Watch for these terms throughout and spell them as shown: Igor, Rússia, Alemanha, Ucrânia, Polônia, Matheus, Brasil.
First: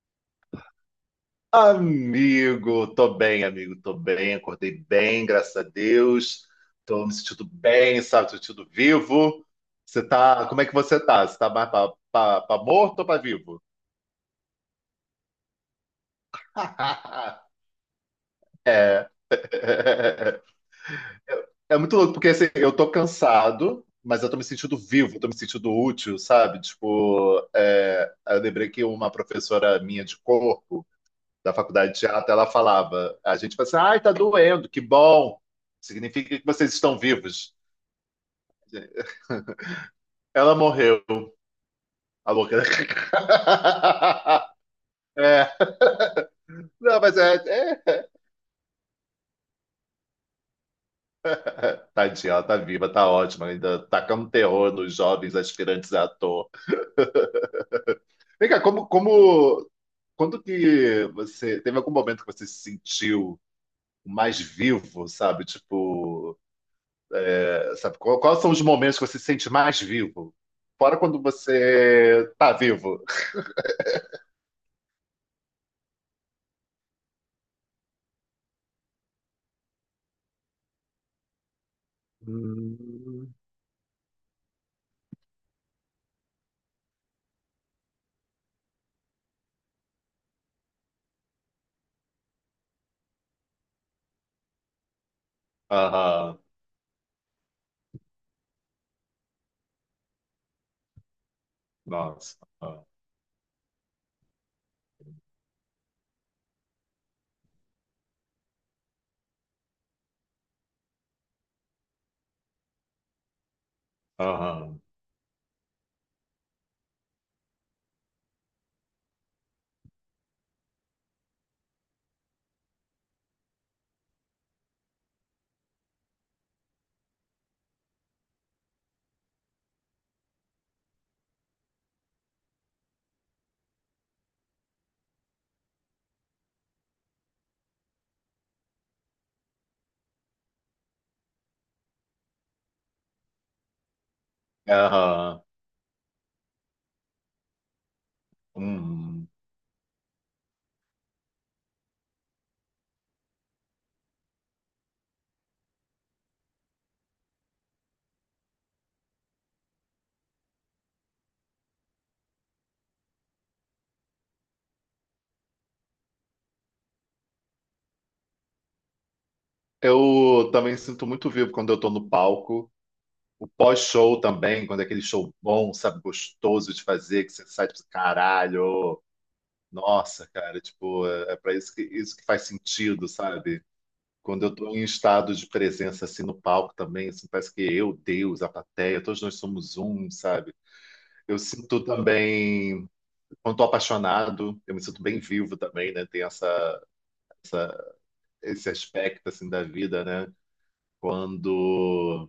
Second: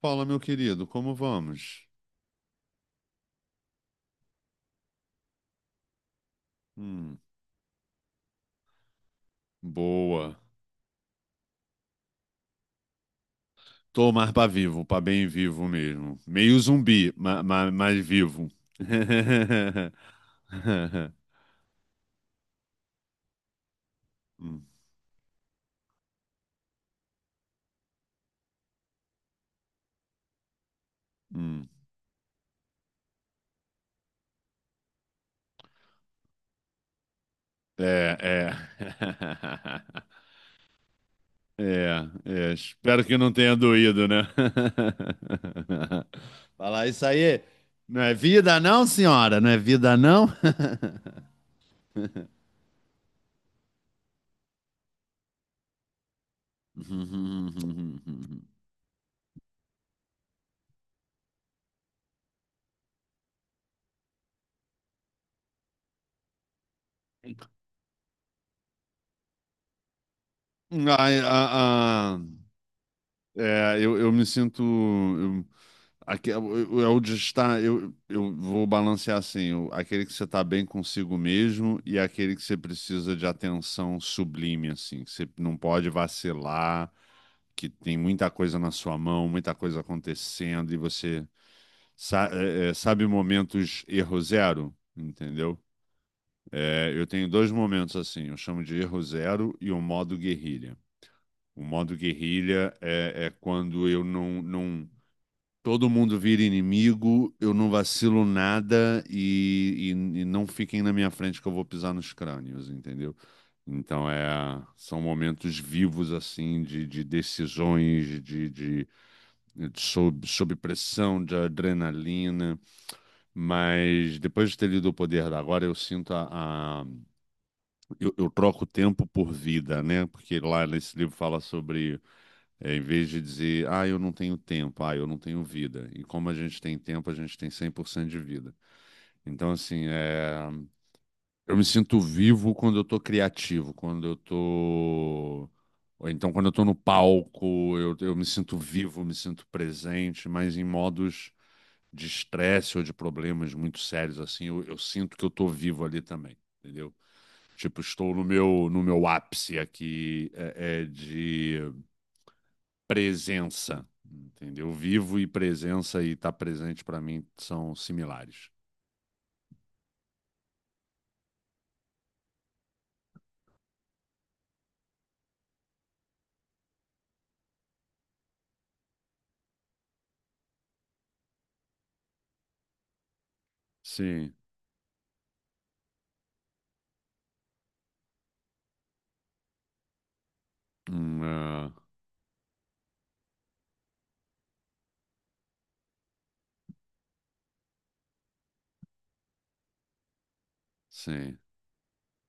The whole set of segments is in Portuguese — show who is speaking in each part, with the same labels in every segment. Speaker 1: Fala, meu querido, como vamos?
Speaker 2: Amigo, tô bem, acordei bem, graças a Deus. Tô me
Speaker 1: Hum,
Speaker 2: sentindo bem, sabe, tô me sentindo vivo. Você
Speaker 1: boa.
Speaker 2: tá, como é que você tá? Você tá mais pra morto ou pra vivo?
Speaker 1: Tô mais pra vivo, pra bem vivo mesmo. Meio zumbi, mas vivo.
Speaker 2: É. É muito louco, porque assim, eu tô cansado, mas eu tô me
Speaker 1: Hum,
Speaker 2: sentindo vivo, tô me sentindo útil, sabe? Tipo, eu lembrei que uma professora minha de corpo da
Speaker 1: hum.
Speaker 2: faculdade de teatro, ela falava. A gente falava assim, ai, tá doendo, que bom. Significa que vocês estão vivos.
Speaker 1: É, é.
Speaker 2: Ela morreu.
Speaker 1: É,
Speaker 2: A
Speaker 1: é.
Speaker 2: louca.
Speaker 1: Espero que não tenha doído, né?
Speaker 2: É,
Speaker 1: Falar
Speaker 2: não,
Speaker 1: isso
Speaker 2: mas é,
Speaker 1: aí. Não
Speaker 2: é.
Speaker 1: é vida, não, senhora? Não é vida, não?
Speaker 2: Tadinha, ela tá viva, tá ótima, ainda tacando terror nos jovens aspirantes a ator. Vem cá, quando que você, teve algum momento que você se sentiu mais vivo, sabe? Tipo, é, sabe, quais são os momentos que você se sente mais vivo? Fora quando
Speaker 1: A, a- a-
Speaker 2: você tá vivo.
Speaker 1: eu me sinto. Aqui, eu de estar- eu vou balancear assim: aquele que você está bem consigo mesmo e aquele que você precisa de
Speaker 2: Hum.
Speaker 1: atenção sublime, assim, que você não pode vacilar, que tem muita coisa na sua mão, muita coisa acontecendo e você sabe momentos erro zero, entendeu?
Speaker 2: Aham,
Speaker 1: É, eu tenho dois momentos assim: eu chamo de erro zero e o modo guerrilha. O modo
Speaker 2: nossa.
Speaker 1: guerrilha
Speaker 2: Aham,
Speaker 1: é quando eu não, não. Todo mundo vira inimigo, eu não vacilo nada e não fiquem na minha frente que eu vou pisar nos crânios, entendeu? Então é,
Speaker 2: aham.
Speaker 1: são momentos vivos assim de decisões, de sob pressão, de adrenalina. Mas depois de ter lido O Poder da Agora, eu sinto. Eu troco tempo por vida, né? Porque lá nesse livro fala sobre em vez de dizer, ah, eu não tenho tempo, ah, eu não tenho vida. E como a gente tem tempo, a gente tem 100% de vida. Então, assim, eu me sinto vivo quando eu tô criativo, quando eu tô.
Speaker 2: Aham.
Speaker 1: Ou então, quando eu tô no palco, eu me sinto vivo, me
Speaker 2: Hum.
Speaker 1: sinto presente, mas em modos de estresse ou de problemas muito sérios, assim, eu sinto que eu tô vivo ali também, entendeu? Tipo, estou no meu ápice aqui de presença, entendeu? Vivo e presença e estar presente para mim são similares.
Speaker 2: Eu também sinto muito vivo quando eu tô no palco. O pós-show também, quando é aquele show bom, sabe, gostoso de fazer, que você sai tipo, caralho, nossa, cara, tipo, é, é para isso que faz sentido, sabe?
Speaker 1: Sim.
Speaker 2: Quando eu tô em estado de presença assim no palco também, assim, parece que eu, Deus, a plateia, todos nós somos um, sabe? Eu
Speaker 1: É,
Speaker 2: sinto também quando estou apaixonado, eu me sinto bem vivo também, né? Tem essa, essa- esse aspecto assim da vida, né?
Speaker 1: sim.
Speaker 2: Quando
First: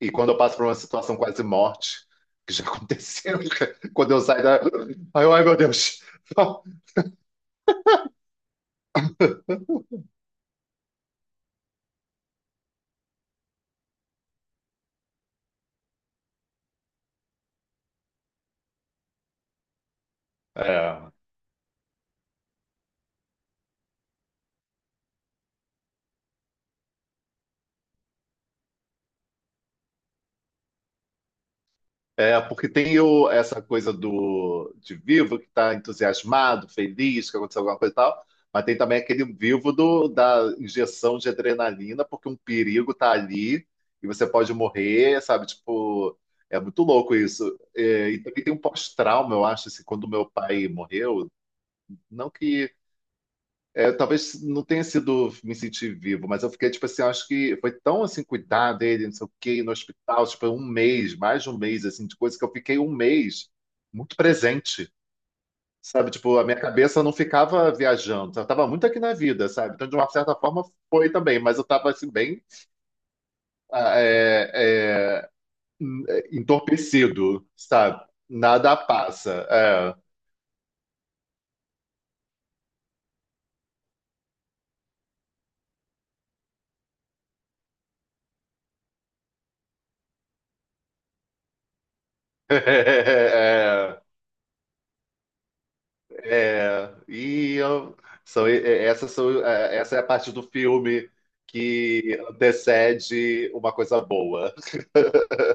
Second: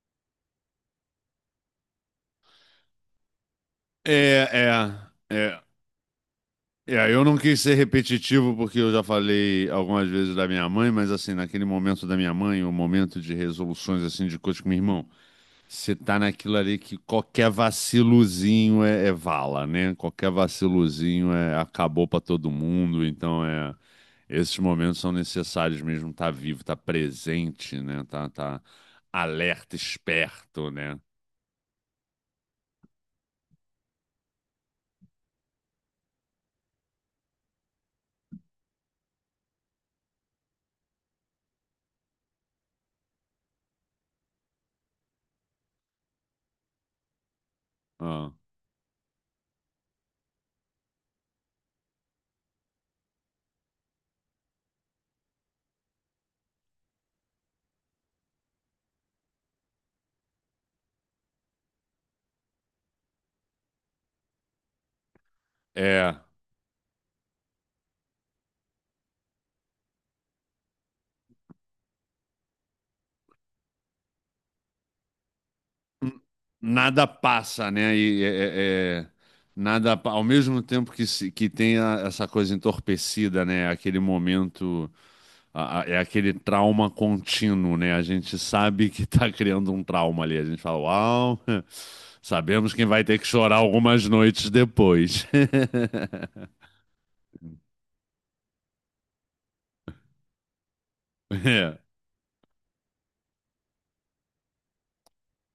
Speaker 2: E quando eu passo por uma situação quase morte, que já aconteceu, quando eu saio
Speaker 1: É,
Speaker 2: da,
Speaker 1: é,
Speaker 2: ai, ai meu
Speaker 1: é,
Speaker 2: Deus.
Speaker 1: é. Eu não quis ser repetitivo porque eu já falei algumas vezes da minha mãe, mas assim, naquele momento da minha mãe, o momento de resoluções assim de coisas com meu irmão. Você tá naquilo ali que qualquer vaciluzinho é vala, né? Qualquer
Speaker 2: É.
Speaker 1: vaciluzinho é, acabou pra todo mundo, então é esses momentos são necessários mesmo, tá vivo, tá presente, né? Tá, tá alerta, esperto, né?
Speaker 2: É, porque tem o, essa coisa do de vivo que está entusiasmado, feliz, que aconteceu alguma coisa e tal, mas tem também aquele vivo do, da injeção de adrenalina, porque um perigo está ali e você pode morrer, sabe? Tipo, é muito louco isso. É, e
Speaker 1: Ah,
Speaker 2: também tem um pós-trauma, eu acho, assim, quando meu pai morreu, não que talvez não tenha sido me sentir vivo, mas eu fiquei, tipo assim, acho que foi tão, assim, cuidar dele, não sei o quê, no hospital, tipo, um mês, mais de um mês, assim, de coisa que eu fiquei um mês muito presente, sabe?
Speaker 1: é,
Speaker 2: Tipo, a minha cabeça não ficava viajando, sabe? Eu tava muito aqui na vida, sabe? Então, de uma certa forma, foi também, mas eu tava, assim, bem ah, é, é,
Speaker 1: n- nada
Speaker 2: entorpecido,
Speaker 1: passa, né?
Speaker 2: sabe?
Speaker 1: E é,
Speaker 2: Nada
Speaker 1: é- é-
Speaker 2: passa,
Speaker 1: nada, ao mesmo tempo que que tem essa coisa entorpecida, né? Aquele momento é aquele trauma contínuo, né? A gente sabe que tá criando um trauma ali. A gente fala, uau, sabemos quem vai ter que chorar
Speaker 2: é.
Speaker 1: algumas noites depois.
Speaker 2: É, essas são, essa é a parte do filme
Speaker 1: É,
Speaker 2: que antecede uma coisa boa.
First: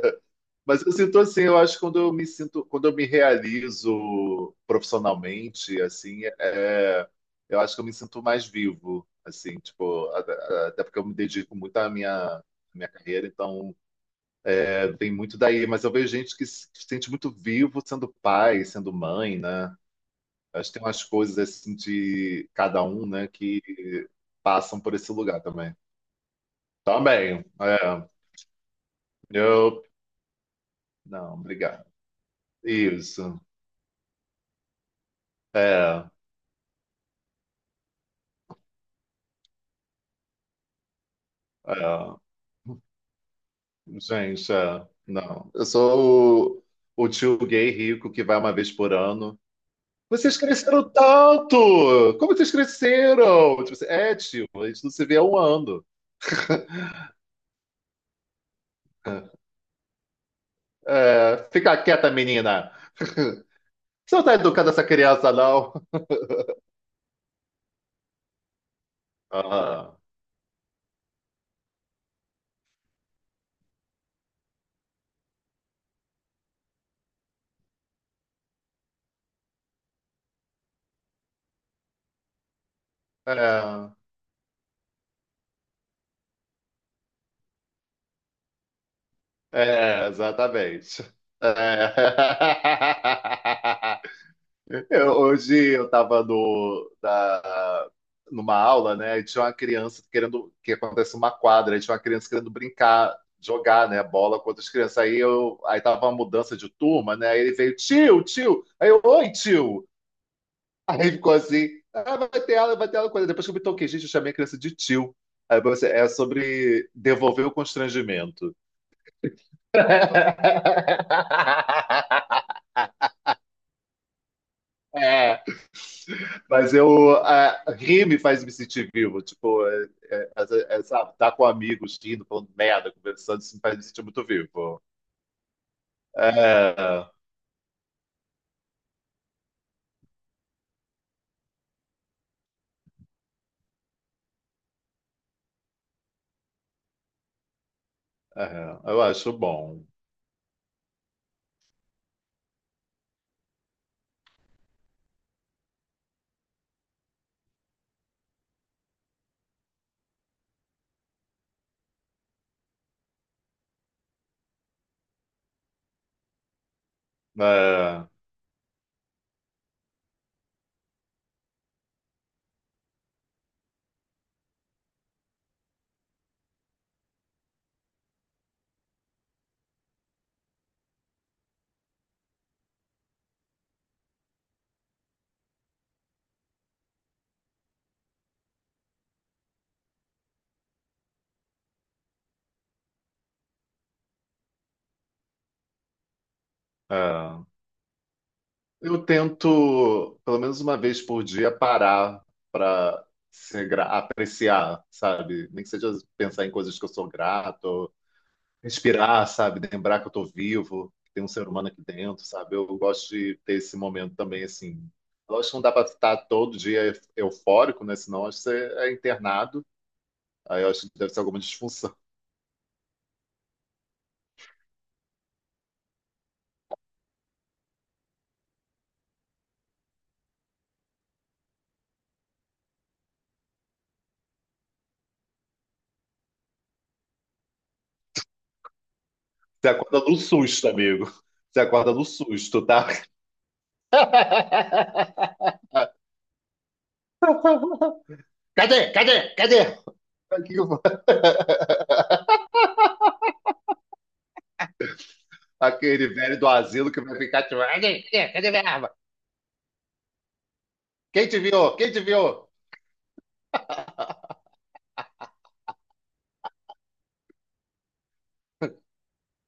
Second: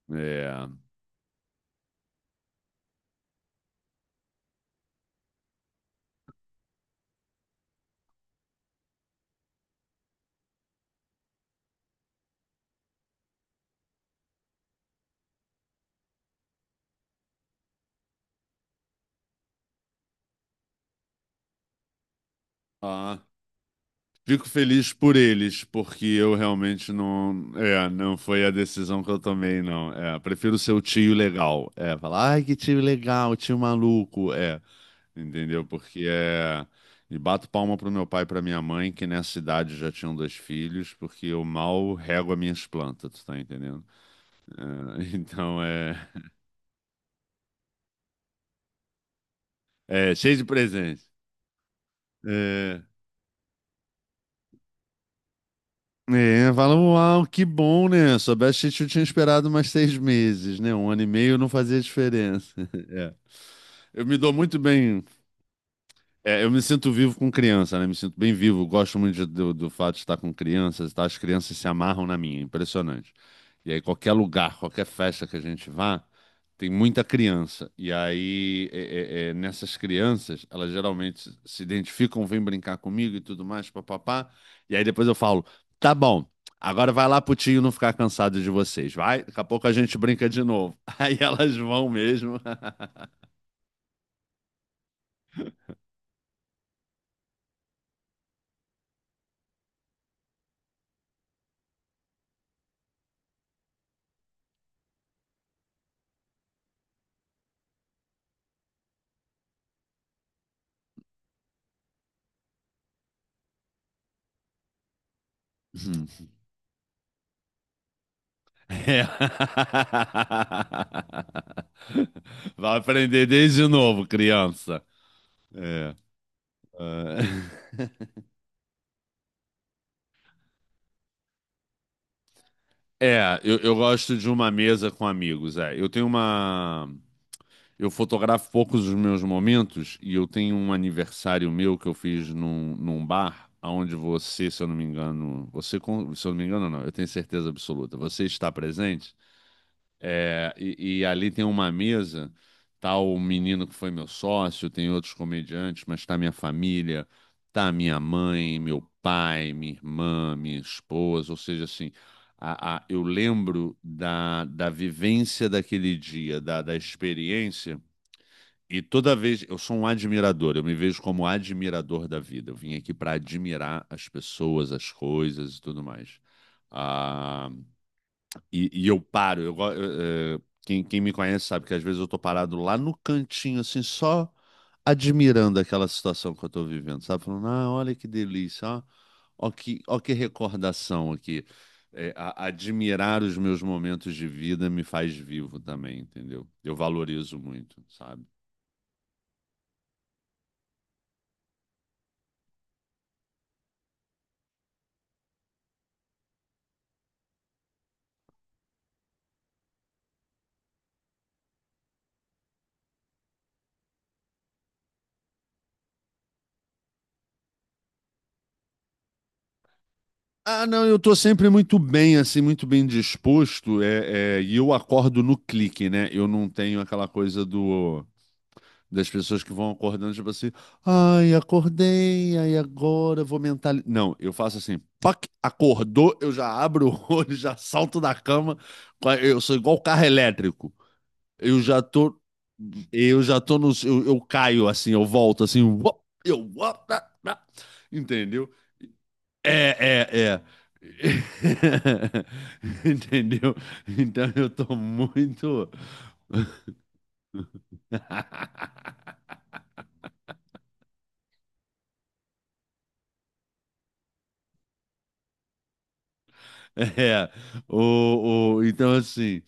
Speaker 1: é.
Speaker 2: Mas eu sinto assim, eu acho que quando eu me sinto, quando eu me realizo profissionalmente, assim, eu acho que eu me sinto mais vivo, assim, tipo, até porque eu me dedico muito à minha carreira, então é, tem muito daí. Mas eu vejo gente que se sente muito vivo sendo pai, sendo mãe, né? Acho que tem umas coisas assim de cada um,
Speaker 1: Ah,
Speaker 2: né, que
Speaker 1: fico
Speaker 2: passam
Speaker 1: feliz
Speaker 2: por esse
Speaker 1: por
Speaker 2: lugar
Speaker 1: eles,
Speaker 2: também.
Speaker 1: porque eu realmente
Speaker 2: Também,
Speaker 1: não, é,
Speaker 2: é.
Speaker 1: não foi a decisão que eu tomei,
Speaker 2: Eu,
Speaker 1: não. É, prefiro ser o tio
Speaker 2: não,
Speaker 1: legal.
Speaker 2: obrigado.
Speaker 1: É, falar, ai, que tio legal,
Speaker 2: Isso,
Speaker 1: tio maluco. É. Entendeu? Porque
Speaker 2: é,
Speaker 1: é. E bato palma pro meu pai e pra minha mãe, que nessa idade já tinham dois filhos, porque eu mal
Speaker 2: é.
Speaker 1: rego as minhas plantas, tu tá entendendo?
Speaker 2: Gente, é.
Speaker 1: É,
Speaker 2: Não.
Speaker 1: então
Speaker 2: Eu
Speaker 1: é.
Speaker 2: sou o tio gay rico que vai uma vez por ano.
Speaker 1: É,
Speaker 2: Vocês
Speaker 1: cheio de
Speaker 2: cresceram
Speaker 1: presente.
Speaker 2: tanto! Como vocês
Speaker 1: É.
Speaker 2: cresceram? Tipo assim, é, tio, a gente não se vê há um ano.
Speaker 1: É, fala, uau, que bom, né? Soubesse que eu tinha esperado mais 6 meses, né? Um ano e meio
Speaker 2: É,
Speaker 1: não
Speaker 2: fica
Speaker 1: fazia
Speaker 2: quieta,
Speaker 1: diferença.
Speaker 2: menina.
Speaker 1: É. Eu
Speaker 2: Você
Speaker 1: me
Speaker 2: não
Speaker 1: dou
Speaker 2: tá
Speaker 1: muito
Speaker 2: educando essa
Speaker 1: bem.
Speaker 2: criança, não.
Speaker 1: É, eu me sinto vivo com criança, né? Me sinto bem vivo. Gosto muito do fato
Speaker 2: Ah,
Speaker 1: de estar com crianças, tá? As crianças se amarram na minha, impressionante. E aí, qualquer lugar, qualquer festa que a gente vá, tem muita criança. E aí, nessas crianças, elas geralmente se identificam, vêm brincar comigo e tudo mais,
Speaker 2: é.
Speaker 1: papapá. E aí, depois eu falo: tá bom, agora vai lá pro tio não ficar cansado de vocês, vai? Daqui a pouco a gente
Speaker 2: É,
Speaker 1: brinca de novo.
Speaker 2: exatamente.
Speaker 1: Aí elas vão mesmo.
Speaker 2: É. Hoje eu estava no, da, numa aula, né? E tinha uma criança querendo que acontece uma quadra, e tinha uma criança querendo brincar, jogar, né, bola com outras crianças. Aí eu, aí tava uma mudança de turma, né? Aí ele veio, tio, tio. Aí eu, oi, tio. Aí ficou assim, ah, vai ter aula, vai ter aula. Depois que eu me toquei, gente, eu chamei a criança de tio. Aí você, é sobre devolver o constrangimento.
Speaker 1: É. Vai aprender desde novo, criança.
Speaker 2: É,
Speaker 1: É,
Speaker 2: mas
Speaker 1: é,
Speaker 2: rir me faz me sentir vivo, tipo, sabe, tá com amigos, rindo, falando merda,
Speaker 1: É,
Speaker 2: conversando, isso
Speaker 1: eu,
Speaker 2: me
Speaker 1: eu
Speaker 2: faz me sentir
Speaker 1: gosto
Speaker 2: muito
Speaker 1: de uma
Speaker 2: vivo.
Speaker 1: mesa com amigos. É, eu tenho uma.
Speaker 2: É,
Speaker 1: Eu fotografo poucos dos meus momentos e eu tenho um aniversário meu que eu fiz num, num bar, onde você, se eu não me engano, você, se eu não me engano, não, eu tenho certeza absoluta, você está
Speaker 2: é, eu
Speaker 1: presente.
Speaker 2: acho bom.
Speaker 1: É, e ali tem uma mesa, tá o menino que foi meu sócio, tem outros comediantes, mas tá minha família, tá minha mãe, meu pai, minha irmã, minha esposa, ou seja, assim, eu lembro da, da vivência daquele dia, da, da experiência,
Speaker 2: É,
Speaker 1: e toda vez, eu sou um admirador, eu me vejo como admirador da vida, eu vim aqui para admirar as pessoas, as coisas e tudo mais. Ah, e eu paro. Eu, quem, quem me conhece sabe que às vezes eu tô parado lá no cantinho, assim, só admirando aquela situação que eu tô vivendo, sabe? Falando, ah, olha que delícia, ó, ó que recordação aqui. Admirar os meus momentos de vida me faz vivo também, entendeu? Eu valorizo
Speaker 2: é.
Speaker 1: muito, sabe?
Speaker 2: Eu tento, pelo menos uma vez por dia, parar para apreciar, sabe? Nem que seja pensar em coisas que eu sou grato, respirar, sabe? Lembrar que eu tô vivo, que tem um ser humano aqui dentro, sabe? Eu gosto de ter esse momento também, assim. Lógico que não dá para estar todo dia eufórico, né? Senão acho que você é internado. Aí
Speaker 1: Ah,
Speaker 2: eu acho
Speaker 1: não, eu
Speaker 2: que deve
Speaker 1: tô
Speaker 2: ser alguma
Speaker 1: sempre muito
Speaker 2: disfunção.
Speaker 1: bem, assim, muito bem disposto, é, é, e eu acordo no clique, né? Eu não tenho aquela coisa do. Das pessoas que vão acordando, tipo assim, ai, acordei, ai, agora eu vou mentalizar. Não, eu faço assim, pac, acordou, eu já abro o olho, já salto da cama, eu sou
Speaker 2: Você
Speaker 1: igual carro
Speaker 2: acorda no susto,
Speaker 1: elétrico.
Speaker 2: amigo. Você
Speaker 1: Eu já
Speaker 2: acorda no
Speaker 1: tô,
Speaker 2: susto, tá?
Speaker 1: eu já tô no, eu caio assim, eu volto assim, uop, eu, uop, tá, tá. Entendeu?
Speaker 2: Cadê? Cadê? Cadê?
Speaker 1: É, é, é.
Speaker 2: Aqui o-
Speaker 1: Entendeu? Então eu tô muito.
Speaker 2: Aquele velho do asilo que vai ficar tipo, cadê? Cadê? Cadê minha arma? Quem te viu? Quem te viu?
Speaker 1: É, o, então assim,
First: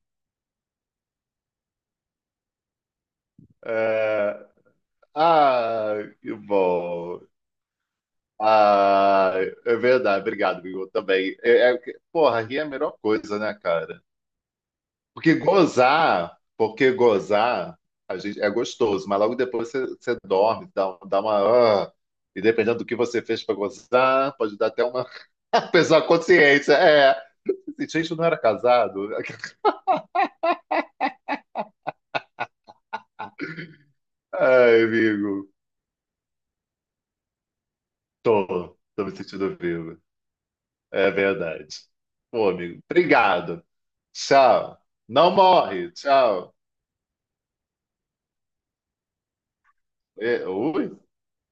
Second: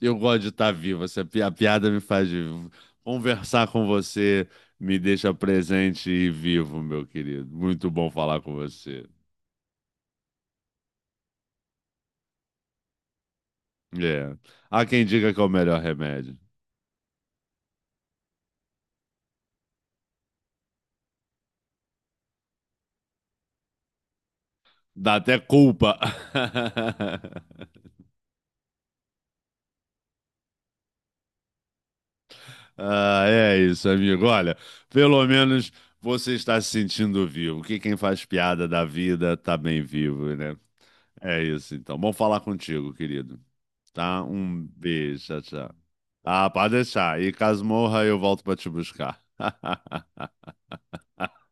Speaker 1: eu gosto de estar vivo, a piada me faz vivo. Conversar com
Speaker 2: É...
Speaker 1: você me deixa
Speaker 2: Ah,
Speaker 1: presente e
Speaker 2: que
Speaker 1: vivo, meu
Speaker 2: bom.
Speaker 1: querido. Muito bom falar com você.
Speaker 2: Ah, é verdade, obrigado, Igor, também. Porra, rir é a melhor coisa, né, cara?
Speaker 1: É. Há quem diga que é o melhor remédio.
Speaker 2: Porque gozar, a gente, é gostoso, mas logo depois você, você dorme, dá uma. Ah, e dependendo do que você fez pra gozar, pode dar até uma
Speaker 1: Dá até culpa.
Speaker 2: pessoa consciência. É, assim, gente, eu não era casado.
Speaker 1: Ah, é isso, amigo. Olha,
Speaker 2: Ai,
Speaker 1: pelo
Speaker 2: amigo,
Speaker 1: menos você está se sentindo vivo. Que quem faz piada da
Speaker 2: tô me
Speaker 1: vida tá
Speaker 2: sentindo
Speaker 1: bem
Speaker 2: vivo.
Speaker 1: vivo, né?
Speaker 2: É
Speaker 1: É
Speaker 2: verdade.
Speaker 1: isso, então. Bom falar
Speaker 2: Pô, amigo,
Speaker 1: contigo, querido.
Speaker 2: obrigado.
Speaker 1: Tá? Um
Speaker 2: Tchau.
Speaker 1: beijo,
Speaker 2: Não
Speaker 1: tchau, tchau.
Speaker 2: morre.
Speaker 1: Ah,
Speaker 2: Tchau.
Speaker 1: pode deixar. E caso morra, eu volto para te buscar.
Speaker 2: E, ui.